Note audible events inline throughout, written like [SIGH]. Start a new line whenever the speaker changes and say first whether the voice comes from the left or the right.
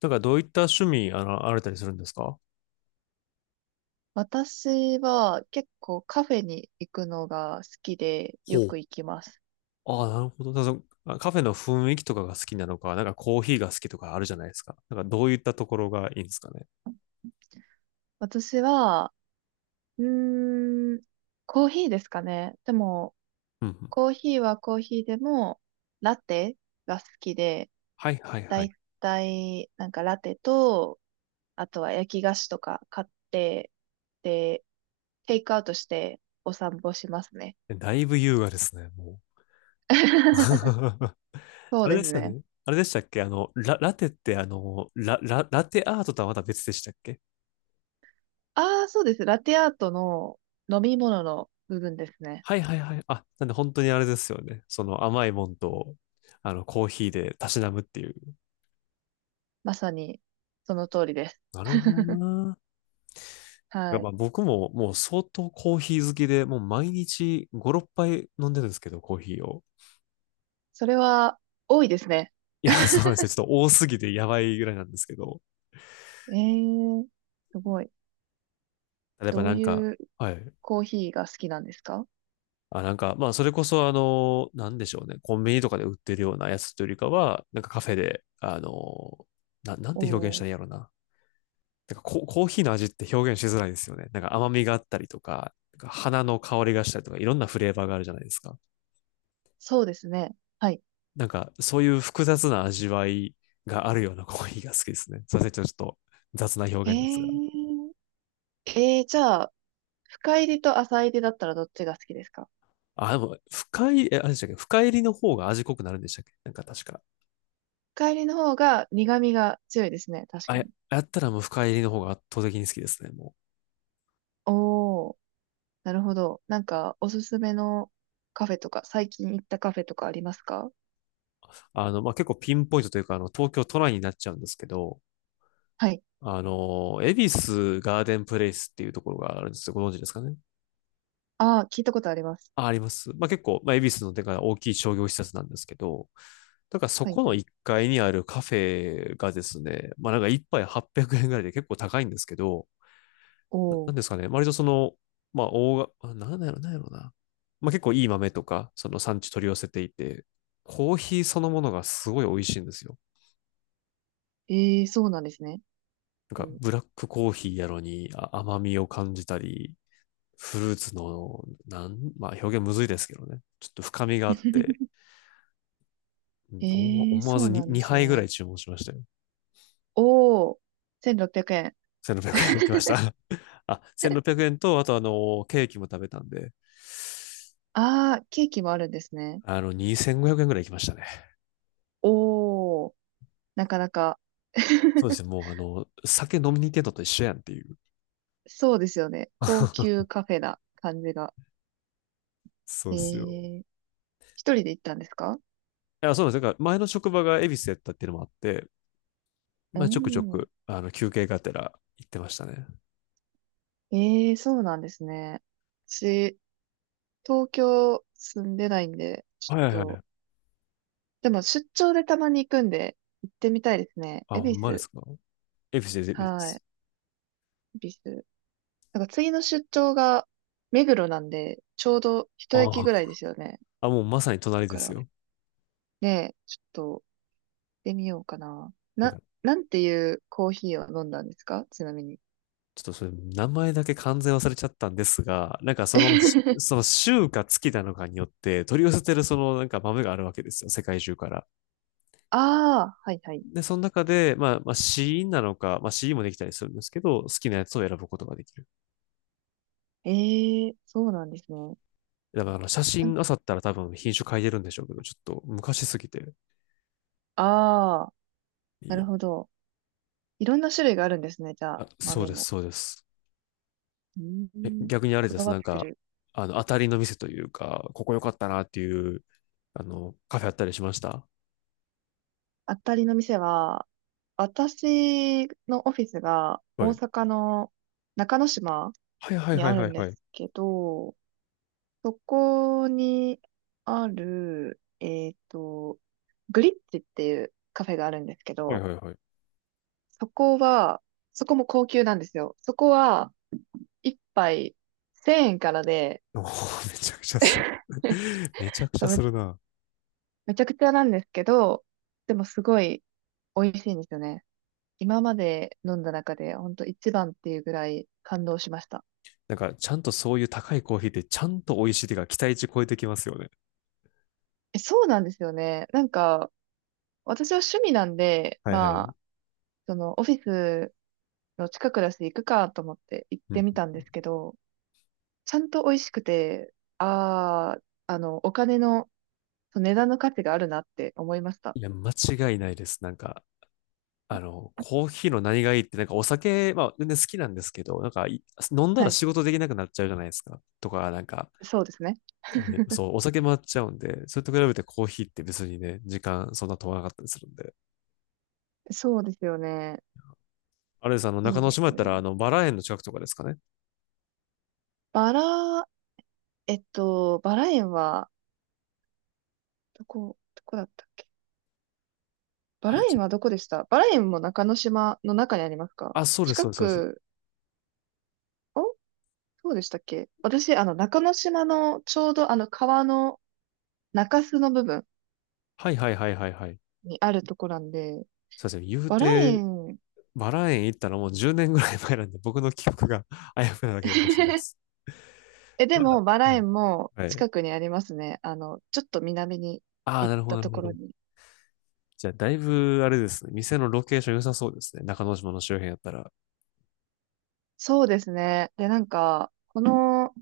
left: なんかどういった趣味、あられたりするんですか？
right: 私は結構カフェに行くのが好きでよ
left: ほう。
right: く行きます。
left: ああ、なるほど。だからそのカフェの雰囲気とかが好きなのか、なんかコーヒーが好きとかあるじゃないですか。なんかどういったところがいいんですかね。
right: 私は、うーん、コーヒーですかね。でも、
left: うんうん。
right: コーヒーはコーヒーでも、ラテが好きで、
left: はいはい
right: だ
left: は
right: い
left: い。
right: たい、なんかラテと、あとは焼き菓子とか買って、で、テイクアウトしてお散歩しますね。
left: え、だいぶ優雅ですね、もう。[LAUGHS]
right: [LAUGHS] そう
left: あれ
right: で
left: で
right: す
left: すよ
right: ね。
left: ね。あれでしたっけラテってラテアートとはまた別でしたっけ？
right: ああ、そうです。ラテアートの飲み物の部分ですね。
left: はいはいはい。あ、なんで本当にあれですよね。その甘いもんと、あの、コーヒーでたしなむっていう。
right: まさにその通りです。
left: なるほどな。いや、
right: は
left: ま
right: い。
left: あ僕ももう相当コーヒー好きで、もう毎日5、6杯飲んでるんですけど、コーヒーを。
right: それは多いですね。
left: いや、そうなんで
right: [LAUGHS]
left: すよ。ちょっと多すぎてやばいぐらいなんですけど。
right: えー、すごい。
left: やっぱ
right: ど
left: な
right: う
left: んか、
right: いう
left: はい。
right: コーヒーが好きなんですか？
left: あ、なんか、まあそれこそあの、なんでしょうね。コンビニとかで売ってるようなやつというよりかは、なんかカフェで、あの、なんて表現し
right: お
left: た
right: ー、
left: らいいんやろうな。なんかコーヒーの味って表現しづらいですよね。なんか甘みがあったりとか、なんか花の香りがしたりとか、いろんなフレーバーがあるじゃないですか。
right: そうですね。はい。
left: なんか、そういう複雑な味わいがあるようなコーヒーが好きですね。すいません、ちょっと雑な
right: え
left: 表現ですが。
right: ー、じゃあ、深入りと浅入りだったらどっちが好きですか？
left: あ、でも、深い、え、あれでしたっけ、深入りの方が味濃くなるんでしたっけ、なんか確か。
right: 深入りの方が苦味が強いですね。確
left: あ、
right: か
left: や、
right: に。
left: やったらもう深入りの方が圧倒的に好きですね、もう。
right: おー、なるほど。なんか、おすすめのカフェとか、最近行ったカフェとかありますか？
left: あの、まあ、結構ピンポイントというか、あの、東京都内になっちゃうんですけど、
right: はい。
left: あの、恵比寿ガーデンプレイスっていうところがあるんですよ。ご存知ですかね？
right: ああ、聞いたことあります。
left: あ、あります。まあ、結構、まあ、恵比寿のでか大きい商業施設なんですけど、だからそ
right: はい
left: こ
right: は
left: の
right: い。
left: 1階にあるカフェがですね、まあなんか1杯800円ぐらいで結構高いんですけど、
right: お
left: な、なん
right: お。
left: ですかね、割とその、まあ大が、なんだろう、なんやろな。まあ結構いい豆とか、その産地取り寄せていて、コーヒーそのものがすごい美味しいんですよ。
right: ええ、そうなんですね。
left: な
right: う
left: んか
right: ん、
left: ブラックコーヒーやのに、あ、甘みを感じたり、フルーツの、なん、まあ表現むずいですけどね。ちょっと深みがあって、うん、思わ
right: ええ、
left: 思わ
right: そ
left: ず
right: う
left: に
right: なんです
left: 2杯ぐら
right: ね。
left: い注文しましたよ。
right: おー、1600円。
left: 1600円いきまし
right: [LAUGHS]
left: た。あ、1600円と、あとあの、ケーキも食べたんで、
right: ああ、ケーキもあるんですね。
left: あの、2500円ぐらい行きましたね。
right: おー、なかなか。
left: そうです
right: [LAUGHS]
left: ね、もうあの、酒飲みに行ってんのと一緒やんっていう。
right: そうですよね。高級
left: [LAUGHS]
right: カフェな感じが。
left: そ
right: え
left: うですよ。
right: え、一人で行ったんですか？
left: いや、そうなんですよ。か、前の職場が恵比寿やったっていうのもあって、
right: う
left: まあ、ちょくちょ
right: ん。
left: く、あの、休憩がてら行ってましたね。
right: ええ、そうなんですね。私、東京住んでないんで、ち
left: はいはいは
right: ょっと、
left: い。
right: でも出張でたまに行くんで、行ってみたいですね。
left: あ、
right: 恵
left: ほ
right: 比
left: んまで
right: 寿。
left: すか？恵比寿です、恵比寿で
right: はい。
left: す。
right: 恵比寿。なんか次の出張が目黒なんで、ちょうど一駅
left: ああ、
right: ぐらいですよね。
left: あ、もうまさに
right: だ
left: 隣で
right: か
left: す
right: ら
left: よ。
right: ね、ちょっと行ってみようかな。
left: なん
right: な、
left: か、
right: なんていうコーヒーを飲んだんですか？ちなみに。
left: ちょっとそれ、名前だけ完全忘れちゃったんですが、なんかその、
right: [LAUGHS]
left: その週か月なのかによって、取り寄せてるそのなんか豆があるわけですよ、世界中から。
right: ああ、はいはい。
left: で、その中で、まあ、まあ、シーンなのか、まあ、シーンもできたりするんですけど、好きなやつを選ぶことができる。
right: ええー、そうなんですね。
left: だからあの、写真あさったら多分品種変えてるんでしょうけど、ちょっと昔すぎて。
right: ああ、
left: い
right: な
left: い
right: る
left: え。
right: ほど。いろんな種類があるんですね、じゃあ、
left: あ、そう
right: 豆
left: です、
right: も。
left: そうです。
right: う
left: え、
right: ーん、
left: 逆にあれ
right: こ
left: で
right: だ
left: す、
right: わっ
left: なん
right: て
left: か、
right: る。
left: あの、当たりの店というか、ここ良かったなっていう、あの、カフェあったりしました？
right: あたりの店は、私のオフィスが
left: は
right: 大
left: い。
right: 阪の中之島
left: はいはい
right: に
left: は
right: あ
left: いは
right: る
left: い
right: んで
left: はい。
right: すけど、そこにある、グリッチっていうカフェがあるんですけ
left: はい
right: ど、
left: はいはい。
right: そこは、そこも高級なんですよ。そこは、一杯1000円からで、
left: おー、めちゃくちゃする。
right: [LAUGHS]
left: [LAUGHS] めちゃくち
right: そ
left: ゃ
right: う
left: す
right: め、
left: るな。
right: めちゃくちゃなんですけど、でもすごい美味しいんですよね。今まで飲んだ中で、ほんと一番っていうぐらい感動しました。
left: なんか、ちゃんとそういう高いコーヒーって、ちゃんと美味しいっていうか、期待値超えてきますよね。
right: え、そうなんですよね。なんか、私は趣味なんで、
left: はいは
right: ま
left: い。
right: あ、そのオフィスの近くだし行くかと思って行っ
left: う
right: て
left: ん。
right: みたんですけど、ちゃんと美味しくて、あお金の、その値段の価値があるなって思いました。
left: いや、間違いないです。なんか、あの、コーヒーの何がいいって、なんかお酒、まあ、全然好きなんですけど、なんか、い、飲んだ
right: は
left: ら
right: い。
left: 仕事できなくなっちゃうじゃないですか。とか、なんか、
right: そうですね。
left: あのそう、お酒回っちゃうんで、それと比べてコーヒーって別にね、時間そんな飛ばなかったりするんで。
right: そうですよね。
left: あれです、あの、中
right: いい
left: 之
right: です
left: 島やっ
right: ね。
left: たら、あの、バラ園の近くとかですかね。
right: バラ、バラ園は、どこだったっけ？バ
left: あ
right: ラ
left: れ、ち
right: 園はどこでした？バラ園も中之島の中にありますか？
left: あ、そうです、
right: 近
left: そうです、そうです。
right: く、お、そうでしたっけ？私、あの、中之島のちょうどあの川の中州の部分
left: はいはいはいはいはい。
right: にあるとこなんで、
left: そうですね。言う
right: バラ
left: て、
right: 園、
left: バラ園行ったらもう10年ぐらい前なんで、僕の記憶が [LAUGHS] あやふやなだけかもしれないです。
right: [LAUGHS] え、で
left: まだ、
right: もバラ
left: うん、
right: 園も
left: はい。
right: 近くにありますね。あの、ちょっと南に
left: ああ、
right: 行っ
left: なるほ
right: た
left: ど、なる
right: と
left: ほ
right: ころ
left: ど。
right: に。
left: じゃあ、だいぶ、あれですね。店のロケーション良さそうですね。中之島の周辺やったら。
right: そうですね。で、なんか、この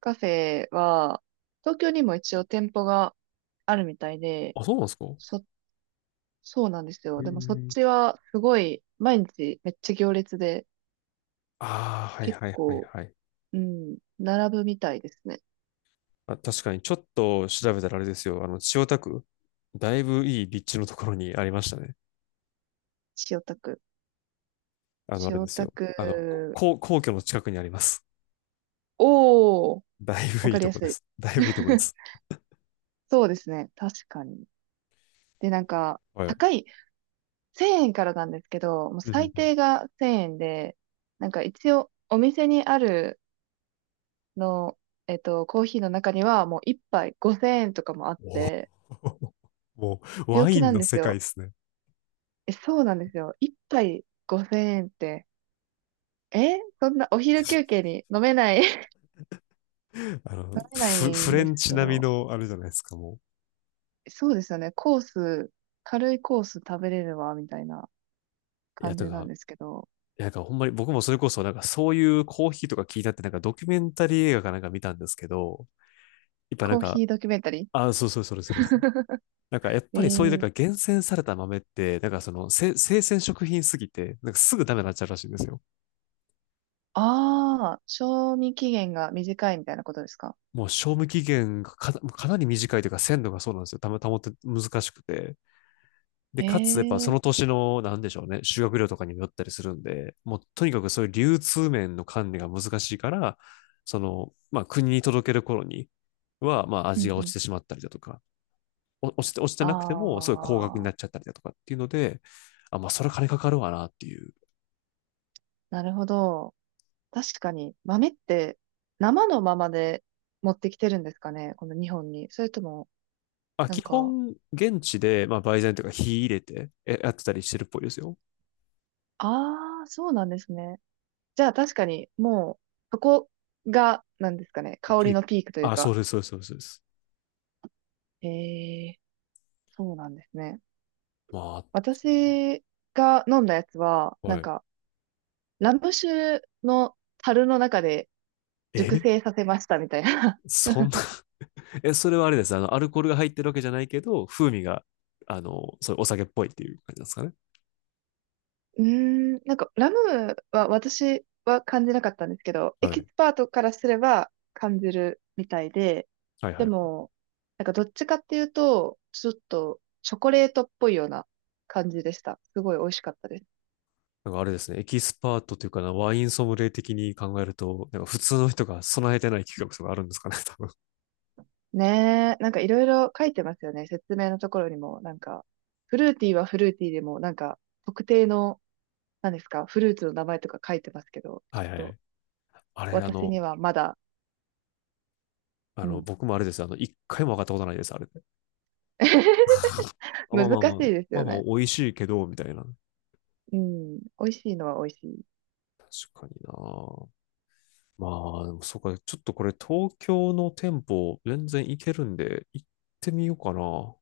right: カフェは、東京にも一応店舗があるみたいで、
left: あ、そうなんですか？
right: そ、そうなんです
left: え
right: よ。でもそっ
left: ー、
right: ちはすごい、毎日めっちゃ行列で、
left: ああ、はい
right: 結
left: はいはい
right: 構、
left: はい。
right: うん、並ぶみたいですね。
left: あ、確かに、ちょっと調べたらあれですよ。あの、千代田区、だいぶいい立地のところにありましたね。
right: 千代田区。
left: あの、あ
right: 千
left: れで
right: 代
left: す
right: 田
left: よ。あの、こ
right: 区、
left: 皇、皇居の近くにあります。
right: おー、
left: だいぶ
right: わ
left: い
right: か
left: い
right: り
left: と
right: や
left: こで
right: すい。
left: す。だいぶいいとこで
right: [LAUGHS]
left: す。
right: そうですね。確かに。で、なんか、
left: はい。
right: 高い、1000円からなんですけど、もう
left: うんうんう
right: 最
left: ん。
right: 低が1000円で、なんか一応、お店にあるの、コーヒーの中には、もう1杯5000円とかもあっ
left: おー。
right: て、
left: [LAUGHS] もう、
right: 病
left: ワ
right: 気
left: イン
right: なん
left: の
right: で
left: 世
right: す
left: 界
right: よ。
left: ですね。
right: え、そうなんですよ。1杯5000円って、え、そんなお昼休憩に飲めない。 [LAUGHS]
left: あの、
right: 飲めな
left: フ、
right: い
left: フ
right: ん
left: レ
right: です
left: ンチ
right: け
left: 並み
right: ど、
left: の、あれじゃないですか、も、
right: そうですよね。コース、軽いコース食べれるわ、みたいな
left: いや、
right: 感じ
left: と
right: なん
left: か、
right: ですけど、
left: いや、なんかほんまに僕もそれこそ、なんかそういうコーヒーとか聞いたって、なんかドキュメンタリー映画かなんか見たんですけど、やっぱなん
right: コー
left: か、
right: ヒードキュメンタリ
left: あ、そうそう、それ
right: ー。
left: それそれ。
right: [LAUGHS]
left: なんかやっ
right: え
left: ぱりそういうなん
right: ー、
left: か厳選された豆って、なんかその生鮮食品すぎて、なんかすぐダメになっちゃうらしいんですよ。
right: ああ、賞味期限が短いみたいなことですか？
left: もう賞味期限がかなり短いというか鮮度が、そうなんですよ。たま、保って難しくて。で、
right: へ
left: かつ、やっぱそ
right: え、
left: の年の、なんでしょうね、修学料とかにもよったりするんで、もうとにかくそういう流通面の管理が難しいから、その、まあ国に届ける頃には、まあ
right: う
left: 味
right: ん
left: が
right: う
left: 落ち
right: ん。
left: てしまったりだとか、お落ちて、落ちてなくても、すごい高額にな
right: あ
left: っ
right: あ、
left: ちゃったりだとかっていうので、あ、まあそれ金かかるわなっていう。
right: なるほど。確かに、豆って生のままで持ってきてるんですかね、この日本に。それとも、
left: あ、
right: な
left: 基
right: んか、
left: 本、現地で、まあ売材とか火入れてえやってたりしてるっぽいですよ。
right: ああ、そうなんですね。じゃあ確かに、もう、そこが、なんですかね、香
left: ピ
right: り
left: ーク。
right: のピークという
left: あ、そ
right: か。
left: うです、そうです、そうです。そうです。
right: へえ、そうなんですね。
left: ま
right: 私が飲んだやつは、
left: あ、
right: な
left: は
right: ん
left: い。
right: か、ラム酒の樽の中で、熟
left: え、
right: 成させましたみたいな。
left: そんな、え、それはあれです。あの、アルコールが入ってるわけじゃないけど、風味が、あの、そういうお酒っぽいっていう感じなんですかね。
right: [LAUGHS] うーん、なんかラムは私は感じなかったんですけど、エ
left: は
right: キ
left: い。
right: スパートからすれば感じるみたいで、
left: はいは
right: で
left: い。
right: も、なんかどっちかっていうと、ちょっとチョコレートっぽいような感じでした。すごい美味しかったです。
left: なんかあれですね。エキスパートというかな、ワインソムリエ的に考えると、なんか普通の人が備えてない企画とかあるんですかね、多分。[LAUGHS]
right: ねえ、なんかいろいろ書いてますよね。説明のところにも、なんか、フルーティーはフルーティーでも、なんか、特定の、何ですか、フルーツの名前とか書いてますけど、ち
left: はいはい
right: ょ
left: は
right: っと、
left: い。あれ、あ
right: 私に
left: の、
right: はまだ、
left: あ
right: う
left: の、
right: ん、
left: 僕もあれです。あの、一回も上がったことないです、あれで。あ、ま
right: 難
left: あまあま
right: し
left: あ、
right: いです
left: まあ
right: よ
left: まあ、
right: ね。
left: 美味しいけど、みたいな。
right: うん、美味しいのは美味しい。
left: 確かにな。まあ、でもそうか、ちょっとこれ東京の店舗全然行けるんで、行ってみようかな。